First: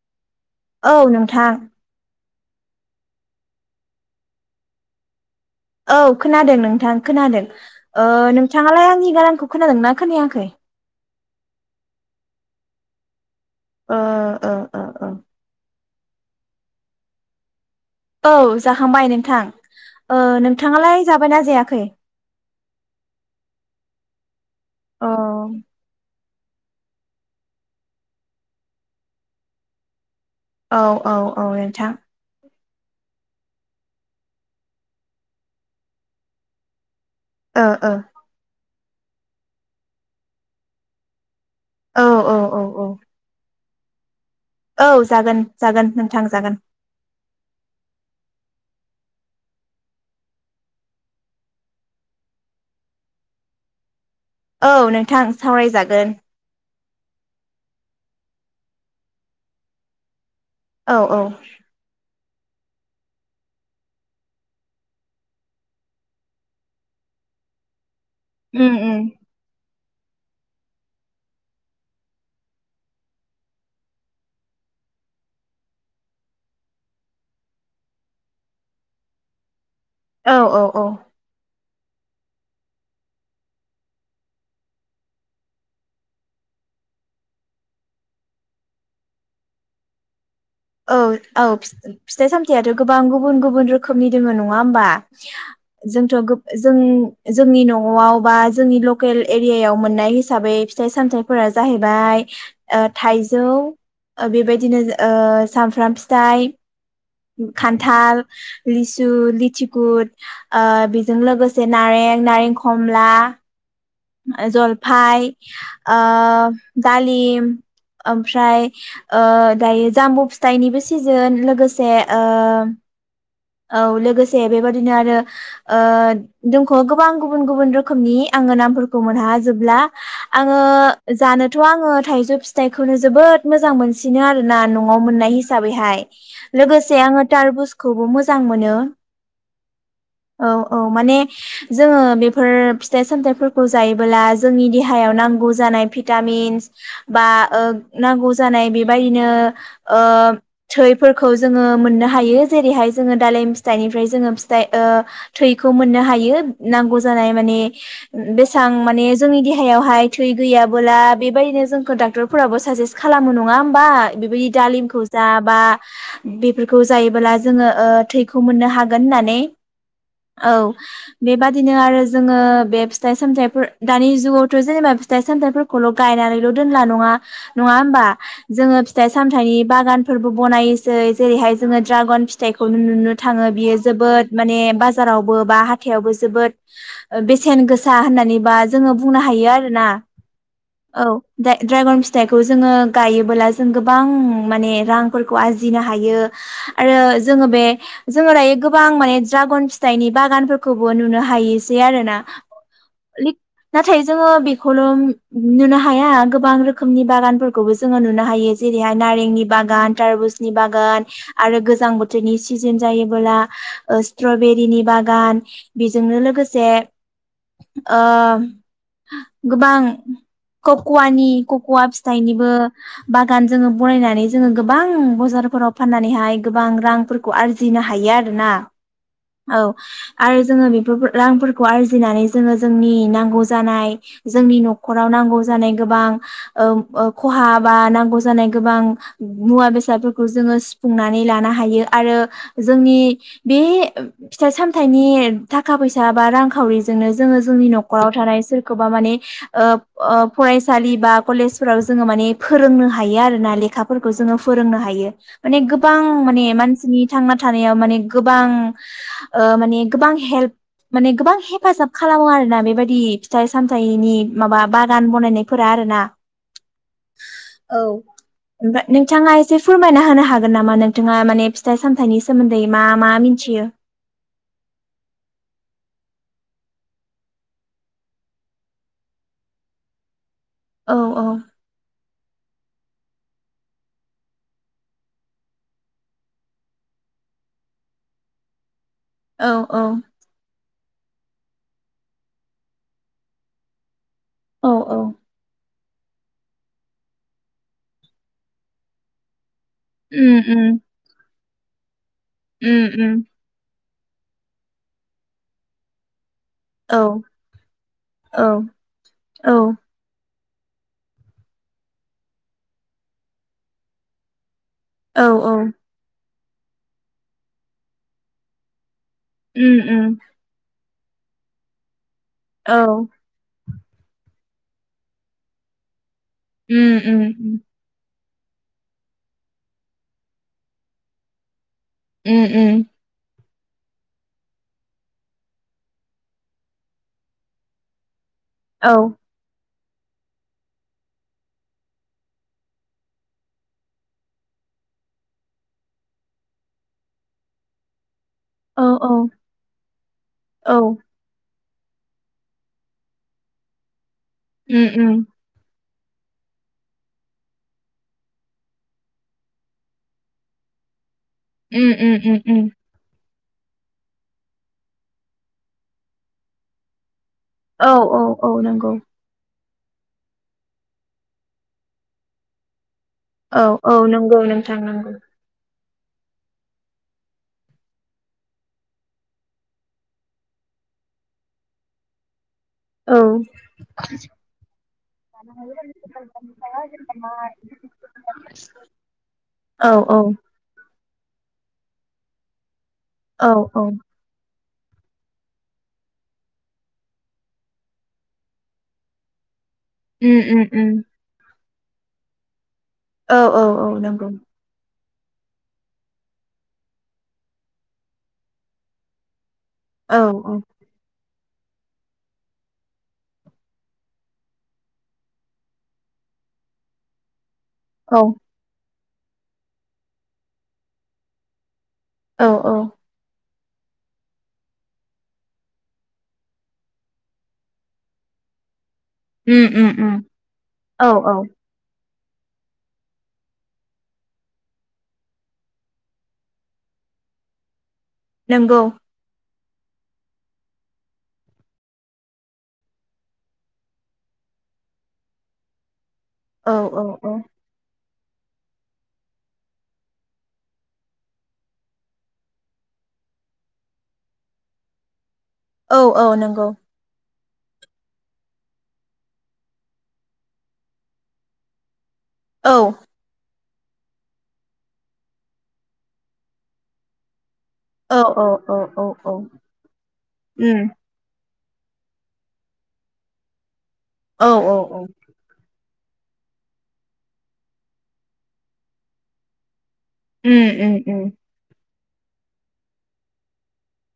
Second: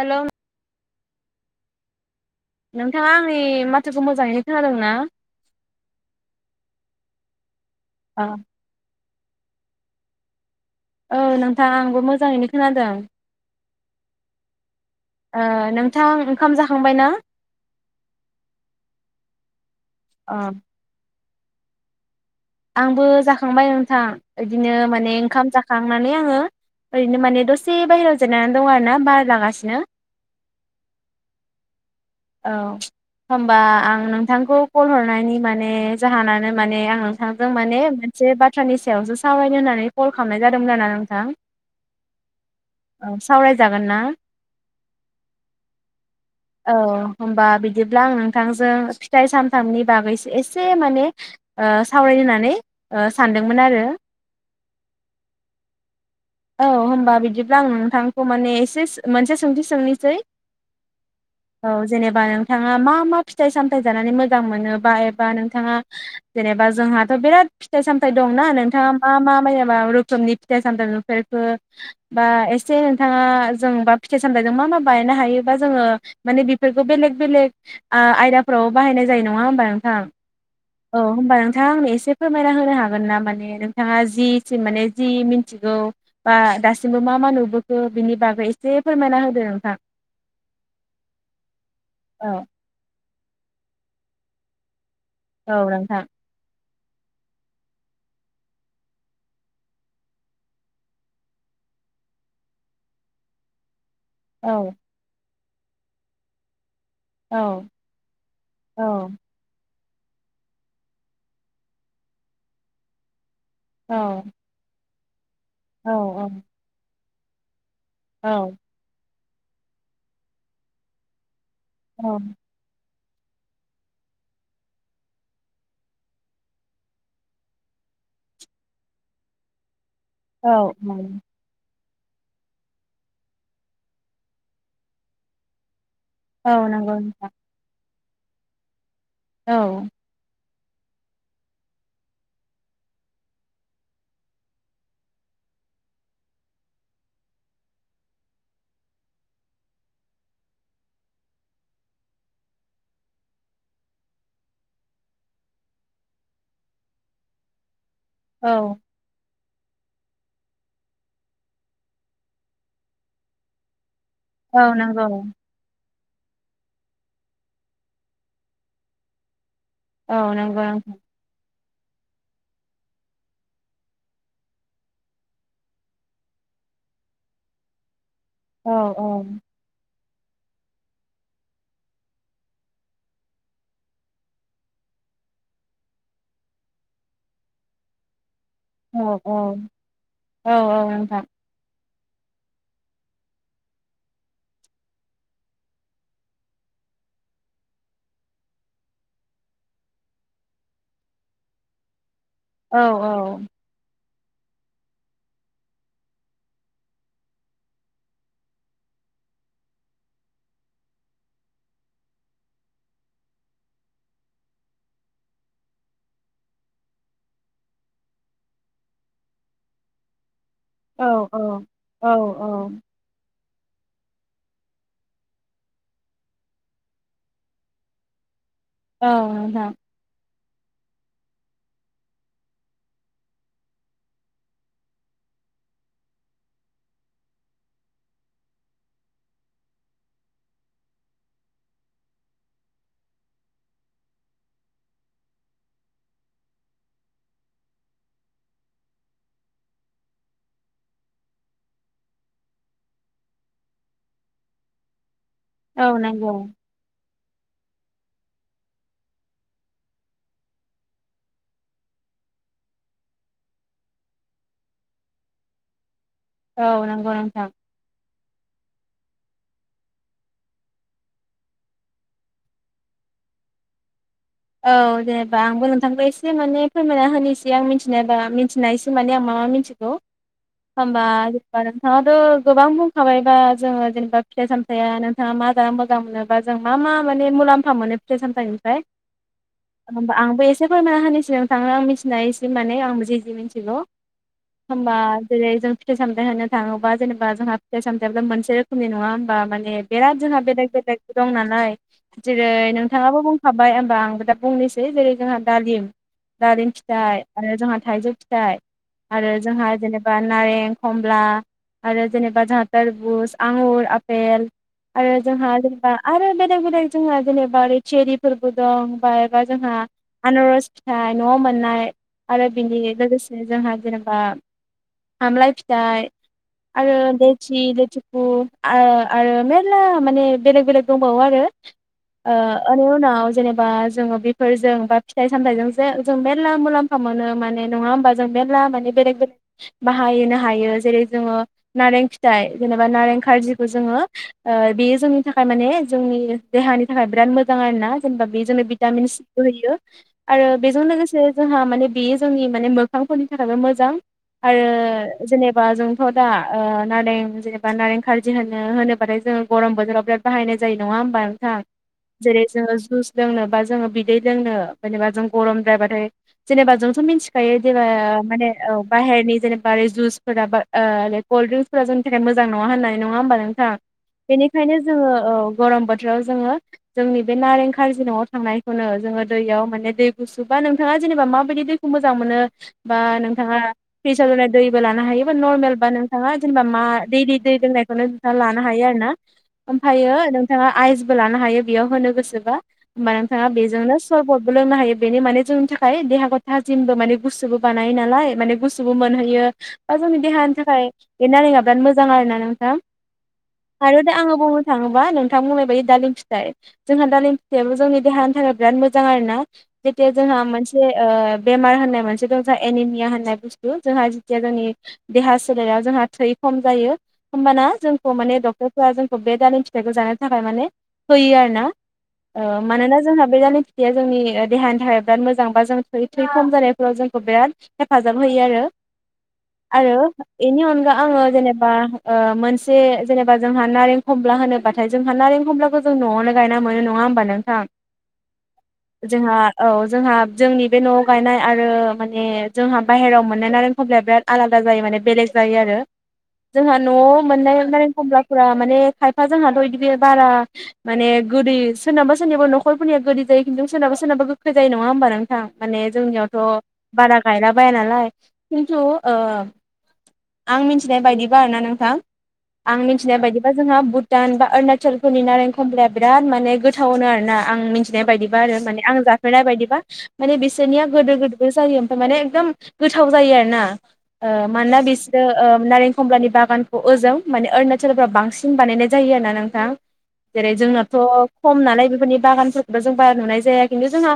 हेल'। औ नोंथां। नोंथाङा आंनि माथोखौ मोजाङैनो खोनादों ना? औ खोनादों नोंथां खोनादों ओ औ नोंथाङालाय आंनि गारांखौ खोनादोंना खोनायाखै? औ नोंथां आंबो मोजाङैनो खोनादों। ओ ओ ओ ओ। नोंथां ओंखाम जाखांबाय ना? औ जाखांबाय नोंथां ओ अ नोंथाङालाय जाबायना जायाखै? आंबो जाखांबाय नोंथां बिदिनो औ माने ओंखाम जाखांनानै आङो ओरैनो माने दसे बाहेरायाव जेननानै दं आरोना बार लागासिनो। औ औ औ नोंथां। औ होनबा आं नोंथांखौ कल हरनायनि माने जाहोनानो माने आं नोंथांजों ओ माने ओ मोनसे बाथ्रानि सायावसो सावरायनो होननानै कल खालामनाय जादोंमोन आरोना नोंथां। औ औ औ औ सावरायजागोन ना? औ जागोन जागोन नोंथां जागोन। होनबा बिदिब्ला नोंथांजों फिथाइ सामथामनि बागै एसे माने ओ सावराय नो होननानै ओ सानदोंमोन आरो। औ नोंथां सावरायजागोन। औ होनबा बिदिब्ला आं नोंथांखौ माने एसे मोनसे सोंथि सोंनोसै औ जेनेबा नों नोंथाङा मा मा फिथाइ सामथाइ जानानै मोजां मोनो बा एबा नोंथाङा जेनेबा जोंहाथ' बिराद फिथाइ सामथाय दं ना उम नोंथाङा उम मा मा मा रोखोमनि फिथाइ सामथाइ नुफेर खो बा एसे नोंथाङा जों बा फिथाइ सामथाइजों मा मा बानायनो हायोबा जोङो माने बेफोरखौ बेलेग बेलेग आ-आयदाफ्राव बाहायनाय जायो नङा होमबा नोंथां औ होमबा नोंथाङा आंनो एसे फोरमायना होनो हागोन ना माने नोंथाङा जिसिम माने जि मिथिगौ बा दासिमबो मा मा नुबोखो बिनि बागै एसे फोरमायना होदो नोंथां। औ औ फिथाइ औ सामथायाइआथ' गोबां गुबुन गुबुन रोखोमनि दङ नङा होमबा? औ नोंथां जोंथ' जों जोंनि न'आव बा जोंनि लकेल एरियायाव मोननाय हिसाबै फिथाइ सामथाइफोरा जाहै जाहैबाय ओ थाइजौ औ बेबायदिनो ओ सामफ्राम फिथाइ औ खान्थाल औ लिसु लिथि गुद बेजों लोगोसे नारें नारें खमला औ। ओमफाय औ ओ दालिम ओमफ्राय औ ओ दायो जामबु फिथाइनिबो सिजोन लोगोसे ओ औ लोगोसे बेबादिनो आरो ओ दोंखोआ गोबां गुबुन गुबुन रोखोमनि आ आङो नामफोरखौ मोनहा जोबब्ला आङो औ औ जानोथ' आङो थाइजौ फिथाइखौनो जोबोद मोजां मोनसिनो आरोना न'आव मोननाय हिसाबैहाय। औ नंगौ लोगोसे आङो नोंथां तारबुजखौबो मोजां मोनो। औ। औ औ माने जोङो बेफोर फिथाइ सामथाइफोरखौ जायोब्ला जोंनि देहायाव नांगौ जानाय भिटामिन्स बा ओ नांगौ जानाय बेबायदिनो ओ थैफोरखौ जोङो मोननो हायो जेरैहाय जोङो दालिम फिथाइनिफ्राय जोङो फिथाइ ओ थैखौ मोननो हायो नांगौ जानाय माने औ बेसेबां माने जोंनि देहा देहायावहाय थै गैयाबोला बेबायदिनो जोंखौ डाक्टरफोराबो साजेस खालामो नङा होमबा? बेबायदि औ दालिमखौ नंगौ जा बा बेफोरखौ जायोबोला जोङो ओ थैखौ मोननो हागोन होननानै औ नंगौ नोंथां बेबा बिदिनो आरो जोङो बे फिथाइ सामथाइफोर दानि जुगावथ' जेनेबा फिथाइ सामथाइफोरखौल' गायनानैल' दोनला नङा नङा होमबा? औ जोङो फिथाइ सामथाइनि बागानफोरबो बनायोसै जेरैहाय जोङो ड्रागन फि फिथाइखौनो नुनो थाङो बियो जोबोद माने बाजारावबो बा हाथायावबो जोबोद ओ बे बेसेन गोसा होननानैबा जोङो औ बुंनो हायो आरोना, औ द्रा-द्रागन फि फिथाइखौ जोङो गायोबोला जों गोबां माने रांफोरखौ आरजिनो हायो आरो जोङो बे जोङो दायो गोबां माने द्रागन फिथाइनि बागानफोरखौबो नुनो हायोसै आरोना। औ औ। नाथाय जोङो बेखौल' नुनो हाया गोबां रोखोमनि बागानफोरखौबो जोङो नुनो हायो जेरैहाय ना नारेंनि बागान तारमुसनि बागान आरो गोजां बोथोर थोरनि सिजेन जायोबोब्ला स्ट्रबेरिनि बागान बेजोंनो लोगोसे ओ गोबां कक'वानि औ कक'वा औ फिथाइनिबो बा गान जोङो बानायनानै जोङो गोबां बाजारफोराव फाननानैहाय गोबां रां फोरखौ आरजिनो हायो आरोना, औ आरो जोङो बे रांफोरखौ आरजिनानै जोङो जोंनि नांगौ जानाय जोंनि न'खराव नांगौ जानाय गोबां औ औ खहा बा नांगौ जानाय गोबां मुवा बेसादफोरखौ जों ओ सुफुंनानै लानो हायो। आरो जोंनि बे फिथाइ सामथाइनि थाखा फैसा बा रांखावरिजों नो जोङो जोंनि न'खराव थानाय सोरखौबा माने ओ ओ फरायसालि बा केलेजफोराव जो जोङो माने फोरोंनो हायो आरोना लेखाफोरखौ जोङो फोरोंनो हायो माने औ गोबां नंगौ माने मानसि नि थांना थानायाव माने गोबां माने ओ गोबां हेल्प माने गोबां हेफाजाब खालामो आरोना बेबायदि फिथाइ सामथायाइनि माबा बागान बनायनायफोरा आरोना। औ नंगौ नोंथां। ओमफ्राय नोंथाङा एसे फोरमायना होनो हागोन नामा नोंथाङा माने फिथाइ सामथाइनि सोमोन्दै मा मा मिथियो? औ जेनेबा आंबो नोंथांखौ एसे माने फोरमायना होनोसै आं मिथिनायबा मिथिनासो माने आं मा मा मिथिगौ औ होमबा रुफा नोंथां [unintelligible] गोबां बुंखाबायबा जोङो जेनेबा फिथाइ सामथाइया, नोंथाङा मा जानो मोजां मोनो बा जों मा मा माने मुलाम्फा मोनो फिथाय सामथायनिफ्राय औ औ। एसे फोरमायना होनोसै नोंथांनो आं मिथिनाय एसे माने आंबो जे जे मिथिगौ। औ होमबा औ जेरै जों फि फिथाइ सामथाइ होननो थाङोबा जेनेबा जोंहा फिथाइ सामथाइया मोनसे रोखोमनि नङा होमबा माने ए बिराद उम जोंहा उम बेलेग बेलेग दं नालाय जेरै उम उम नोंथाङाबो बुंखाबाय दा आंबो दा बुंनोसै जेरै जोंहा दालिम दालिम औ फिथाइ आरो जोंहा थाइजौ औ फिथाइ आरो औ जोंहा जेनेबा नारें खमला आरो जेनेबा जोंहा थारबुस आंगुर आफेल आरो औ जोंहा औ जेनेबा आरो बेलेग बेलेग जोंहा जेनेबा ओरै थेरिफोरबो दं। बा एबा जोंहा उम उम आनारस फिथाइ न'आव मोननाय आरो औ बिनि लोगोसे जोंहा जेनेबा आमलाय फिथाइ उम आरो उम लोथि-लोथि खु आरो मेरला माने बेलेग बेलेग दंबावो आरो। ओ उम उम एनि उनाव जेनेबा जोङो बेफोरजों बा फिथाइ सामथाइजों जो जों मेरला मुलाम्फा मोनो माने नङा होमबा जों मेरला माने औ बेलेग बेले बाहायनो हायो जेरै जोङो नारें फिथाइ जेनेबा नारें खार्जिखौ जोङो ओ बेयो जोंनि थाखाय माने जोंनि देहानि थाखाय बिराद मोजां आरो ना। जेनेबा जोंनो औ भिटामिन औ सिबो होयो आरो औ बेजों लोगोसे जोंहा माने बेयो जोंनि माने मोखांफोरनि थाखायबो मोजां उम उम आरो जेनेबा जों जोंथ दा नारें जेनेबा नारें खार्जि होनो होनोबाथाय जोंङो गरम बोथोराव बिराद बाहायनाय जायो नङा होमबा नोंथां। हा उम उम उम जेरै उम जोंहा जुस लोंनोबा जे बिदै लोंनो जेनेबा जों गम द्रायबाथाय जेनेबा जोंथ मिथिखागौ। खायोदि जेन औ औ माने औ नंगौ बायहेरनि जेन बारै जुसफोरा कल्ड्रिंक्सफोरा जोंनि थाखाय मोजां नङा होननाय नंङा होनबा औ नोंथां औ नंगौ बिनिखायनो नोंथां जोंङो नंगौ ओ गरम बोथोराव जोंङो जोंनि बे नारेंखौ खारजि नआव थांनायखौनो जोंङो दैयाव माने दै गुसु बा नोंथांङा जेनेबा माबायदि दैखौ मोजां मोनो। बा औ नोंथांङा फ्रिसाव दोननाय दैबो लानो हायोबा नर्मेल बा नोंथांङा जेनेबा मा दै दै दैजों मोजां मोनो नोंथांआ लानो हायो आरोना औ ओमफायो औ नोंथांआ आइस आइसबो लानो हायो बेयाव होनो गोसोबा होमबा नोंथांआ औ औ बेजोंनो सरबद लोंनो हायो बेनो माने जोंनि थाखाय देहाखौ थाजिमबो माने गुसुबो बानायो नालाय माने गुसुबो मोनहोयो। बा जोंनि उम देहानि उम थाखाय उम बे नारेंआ बिराद मोजां आरो ना नोंथां। औ औ औ आरो दा नंगौ आंङो बुंनो थांङोबा नोंथां। नोंथां बुंनाय बायदि दालिम फिथाइ जोंहा दालिम फिथायाबो जोंनि देहानि थाखाय बिराद मोजां आरो ना। जेथिया औ जोंहा मोनसे ओ बेमार होननाय मोनसे दं जोंहा एनिमिया होननाय बुस्थु जोंहा जेथिया जोंनि देहा सोलेराव जोंहा थै खम जायो होमबाना जोंखौ औ माने डक्टरफोरा जोंखौ बे दालिम फिथाइखौ जानो थाखाय माने होयो आरोना। औ औ मानोना जोंहा बे दालिम। फिथाया जोंनि देहानि थाखाय बिराद मोजां बा थै -थै खम जानायफोराव जोंखौ बिराद हेफाजाब होयो आरो। उम उम आरो उम बेनि अनगा औ आंङो औ जेनेबा ओ मोनसे जेनेबा जोंहा नारें खमला होनोबाथाय जोंहा नारें खमलाखौ जों नआवनो गायना मोनो नङा होमबा। होमबा नोंथां नंगौ जोंहा औ जोंहा जोंनि बे नआव गायनाय आरो माने जोंहा बायहेरायाव मोननाय नारें खमब्लाया बिराद आलादा जायो आरो माने बेलेग जायो औ जोंहा औ नआव औ मोननाय नारें कमब्ला फुरा माने खायफा जोंहाथ बिदि बारा माने गोदै। सोरनाबा सोरनाबा नखरफोरनिया गोदै जायो खिन्थु सोरनाबा सोरनाबा गोखै जायो नङा होमबा नोंथां। नोंथां माने औ औ जोंनियावथ नंगौ बारा। गायला बाया नालाय खिन्थु ओ आं मिथिनाय बायदिबा आरोना नोंथां। औ आं मिथिनाय बायदिबा जोंहा भुटान बा अरुणाचलफोरनि नारें खमलाया बिराद माने गोदै। गोथावनो आरो ना आं मिथिनाय औ बायदिबा औ आरो औ माने आं औ जाफेरनाय बायदिबा माने बिसोरनिया उम गोदै गोदै। जायो ओमफाय माने गोथाव जायो आरो ना ओ औ औ मानोना बिसोर ओ नारें कमलानि बागानखौ ओजों माने अरुणाचलफ्राव बांसिन बानायनाय जायो आरोना नोंथां। उम उम उम। जायो नालाय बेफोरनि बागानफोरखौबो जों बारा नुनाय जाया खिन्थु जोंहा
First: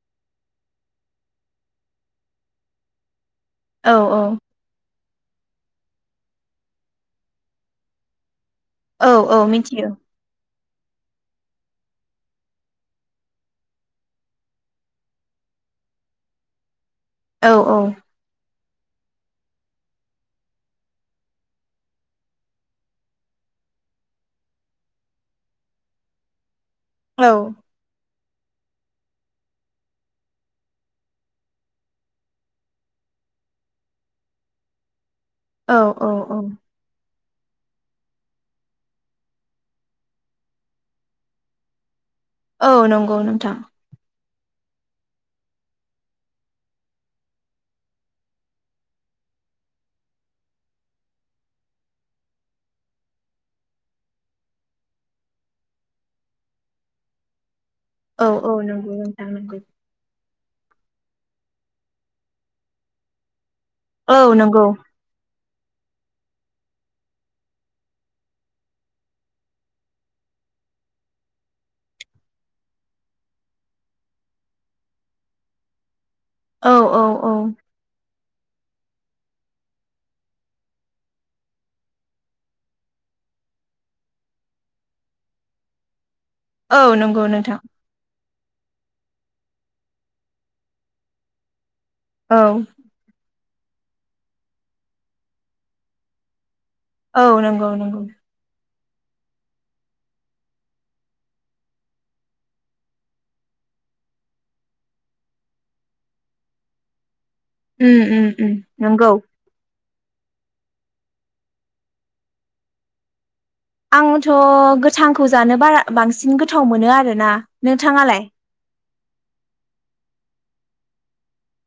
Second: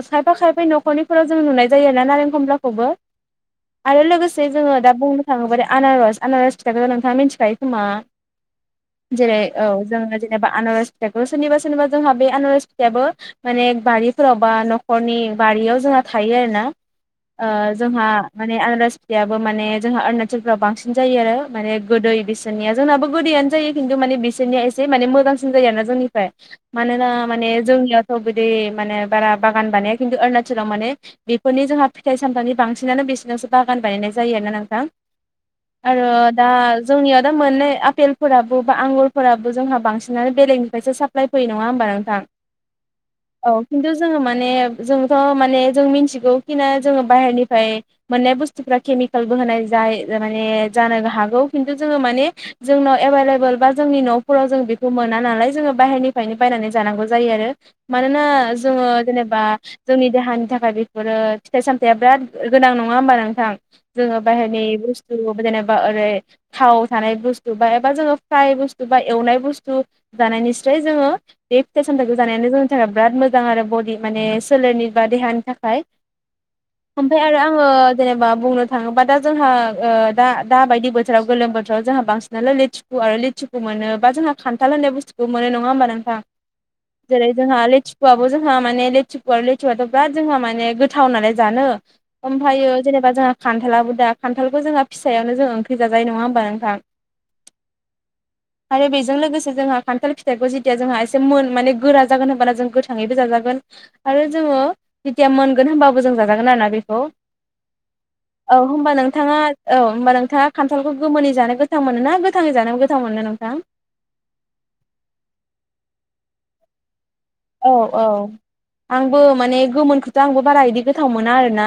खायफा खायफा नखरनिफोराव जों नुनाय जायो आरो ना। नारें कमब्लाखौबो औ आरो लोगोसे जोंङो दा बुंनो बुंनो थांङो बाथाय आनारस आनारस फिथाखौ नोंथाङा मिनथिखायो खोमा औ जेरै औ मिथियो जोंङो जेनेबा आनारस फिथायखौ सोरनिबा सोरनिबा जोंहा बे आनारस फिथायाबो माने बारिफोराव बा नखरनि बारियाव जोंहा थायो। थायो आरो ना औ ओ जोंहा। माने आनारस फिथायाबो माने जोंहा अरुणाचलफ्राव बांसिन जायो आरो माने गोदै बिसोरनिया जोंनाबो गोदैयानो। जायो खिन्थु माने बिसोरनिया एसे माने मोजांसिन जायो आरो ना जोंनिफ्राय मानोना औ माने जोंनियाव। थ बिदि माने बारा बागान बानाया खिन्थु अरुणाचलाव माने बेफोरनि जोंहा फिथाइ सामथाइनि बांसिनानो। बिसिनावसो बागान बानायनाय जायो आरोना नोंथां औ औ आरो औ दा जोंनियाव। मोननाय आपेलफोराबो बा आंगुरफोराबो जोंहा बांसिनानो बेलेगनिफ्रायसो साफ्लाय। साप्लइ फैयो नङा होमबा नोंथां औ नंगौ नोंथां औ खिन्थु जोंङो माने। जोंथ माने जों मिथिगौ खि ना जोंङो बायहेरनिफ्राय मोननाय बुस्थुफ्रा केमिकेलबो होनाय जायो। जानो हागौ खिन्थु जोंङो माने जोंनाव एबोल एबोल बा जोंनि नफोराव जों मोना नालाय जोङो बाहेरनिफ्रायनो बायनानै जानांगौ जायो आरो मानोना औ औ जोङो नंगौ नोंथां जेनेबा नंगौ जोंनि देहानि थाखाय ओमफ्राय बेफोरो फिथाइ सामथायाइा बिराद गोनां नङा होमबा नोंथां? जोंङो औ बाहेरनि नंगौ बस्थु जेने ओरै थाव थानाय बुस्थु एबा जों फ्राय बुस्थु बा एवनाय बुुस्थु जानायनि फ्राय जोङो बे फिथाइ सामथाइखौ जानायानो जोंनि थाखाय बिराद मोजां आरो बडि माने सोलेरनि बा देहानि थाखाय औ औ ओम ओमफ्राय औ आरो आङो जेनेबा बुंनो थाङोबा दा जोंहा ओ दा दा बायदि बोथोराव गोलोम बोथोराव जोंहा बांसिनानो लिथु आरो लेसु खो मोनो खान्थाल होन्नाय बुस्थुखौबो मोनो नङा होमबा नोंथां औ नंगौ जेरै नोंथां जोंहा लिथसु आ जोंहा माने लेथुव आरो लेथुआथ' बिराद जोंहा माने गोथाव नालाय जानो औ ओमफ्राययो जेनेबा जोंहा खान्थालआबो दा खान्थालखौ जोंहा फिसायावनो जों ओंख्रि जाजानाय नङा होनोमबा नोंथां? औ नंगौ नंगौ। आरो बेजों लोगोसे जोंहा खान्थाल फिथाइखौ जेथिया जोंहा एसे मोन माने गोरा जागोन होनबाना जों गोथाङैबो जाजागोन आरो जोङो जेथिया मोनगोन होमबाबो जों जाजागोन आरोना बेखौ। उम उम उम औ होनबा नंगौ नोंथाङा औ होमबा नोंथाङा खान्थालखौ गोमोनोनि जानो गोथां मोनो ना गोथाङै जानो गोथां मोना नोंथां? आंथ' गोथांखौ जानो बारा बांसिन गोथाव मोनो आरो ना औ औ नोंथाङालाय? आंबो माने गोमोनखौथ' आंबो बारा इदि गोथाव मोना आरोना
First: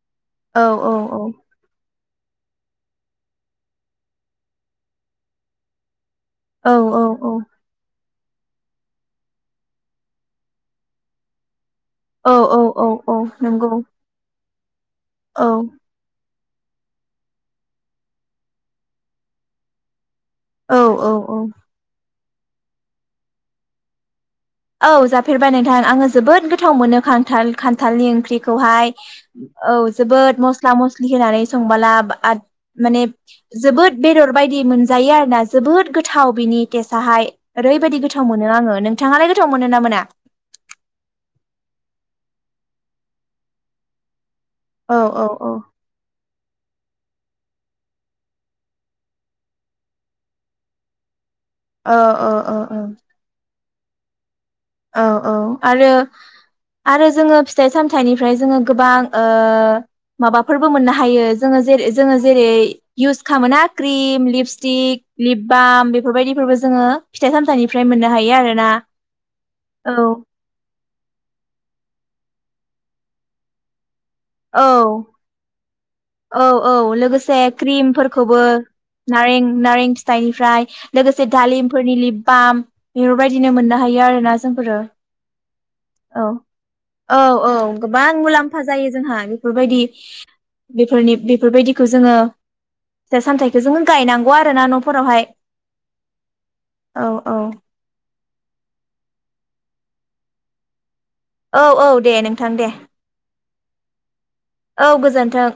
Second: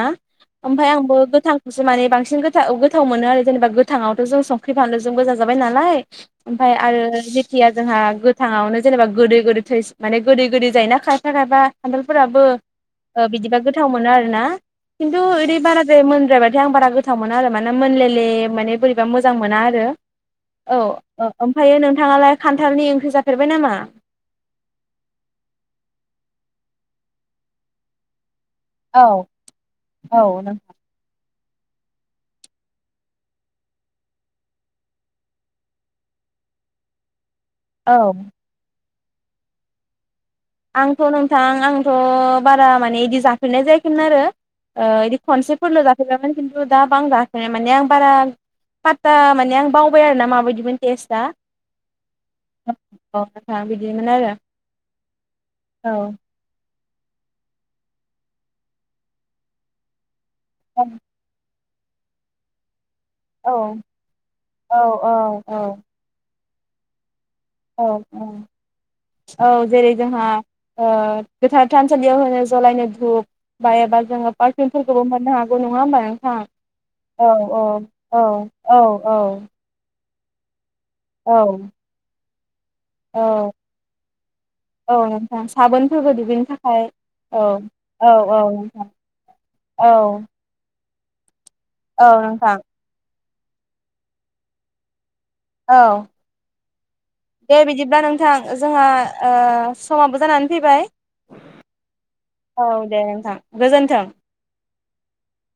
औ ओमफ्राय औ आंबो औ गोथांखौसो माने बांसिन बांसिन गो गोथाव मोनो आरो जेनेबा गोथाङावथ' जों संख्रि फानलुजों गोजा जाबाय नालाय औ ओमफ्राय आरो औ जेखिया जोंहा गोथाङावनो जेनेबा गोदै गोदै थै माने गोदै गोदै जायोना खायफा खायफा हान्थालफोराबो औ औ औ बिदिबा नंगौ गोथाव मोनो आरोना खिन्थु औ इदि बाराद्राय मोनद्रायबा ओमफ्राय आं बारा गोथाव मोना आरो माना मोनलेले माने बोरैबा मोजां मोना आरो औ ओमफ्रायो नोंथाङालाय खान्थालनि ओंख्रि जाफेरबाय नामा? औ जाफेरबाय नोंथां आङो जोबोद गोथाव मोनो खान्थाल खान्थालनि ओंख्रि। औ हाय औ औ जोबोद औ नों मस्ला-मस्लि होनानै संबोला माने जोबोद बेदर बायदि मोनजायो आरोना जोबोद गोथाव। नि टेसहाय ओरैबायदि औ गोथाव मोनो आङो नोंथाङालाय गोथाव मोनो ना मोना? आंथ' नोंथां आंथ' बारा माने बिदि जाफेरनाय जायाखैमोन आरो ओ औ बिदि औ औ खनसेफोरनो जाफैबायमोन खिन्थु दा बां माने आं बारा पात्ता माने आं बावबाय आरोना माबायदिमोन टेस्टआ औ अ अ औ बिदिमोन आरो औ औ आरो आरो जोङो फिथाइ सामथाइनिफ्राय जोङो ओ गोबां माबाफोरबो औ मोननो हायो जोङो जोङो जेरै इउस खालामो औ ना क्रिम औ लिपस्टिक लिप औ बाम बेफोरबायदिफोरबो। जोङो फिथाइ औ सामथाइनिफ्राय मोननो हायो आरोना औ जेरै औ जोंहा ओ गोथार थानसालियाव होनो जलायनो धुप बा एबा जोङो औ पारसेन्टफोरखौबो मोननो हागौ। नङा होमबा नोंथां औ औ औ लोगोसे औ औ क्रिमफोरखौबो औ नारें नारें फिथाइनिफ्राय लोगोसे औ दालिमफोरनि लिपबाम औ बेफोरबायदिनो मोननो हायो आरोना जोंफोरो औ नोंथां साबोनफोरबो औ। दुगैनो थाखाय औ औ गोबां औ औ मुलाम्फा नोंथां जायो जोंहा बेफोरबायदि। औ बेफोरनि बेफोरबायदिखौ औ जोङो नोंथां फिथाय सामथाइखौ जोङो गायनांगौ आरो ना न'फोरावहाय। औ औ औ दे बिदिब्ला नों बिथां जोंहा ओ-समाबो जानानै फैबाय। औ औ दे नोंथां औ दे नोंथां गोजोन्थों औ गोजोन्थों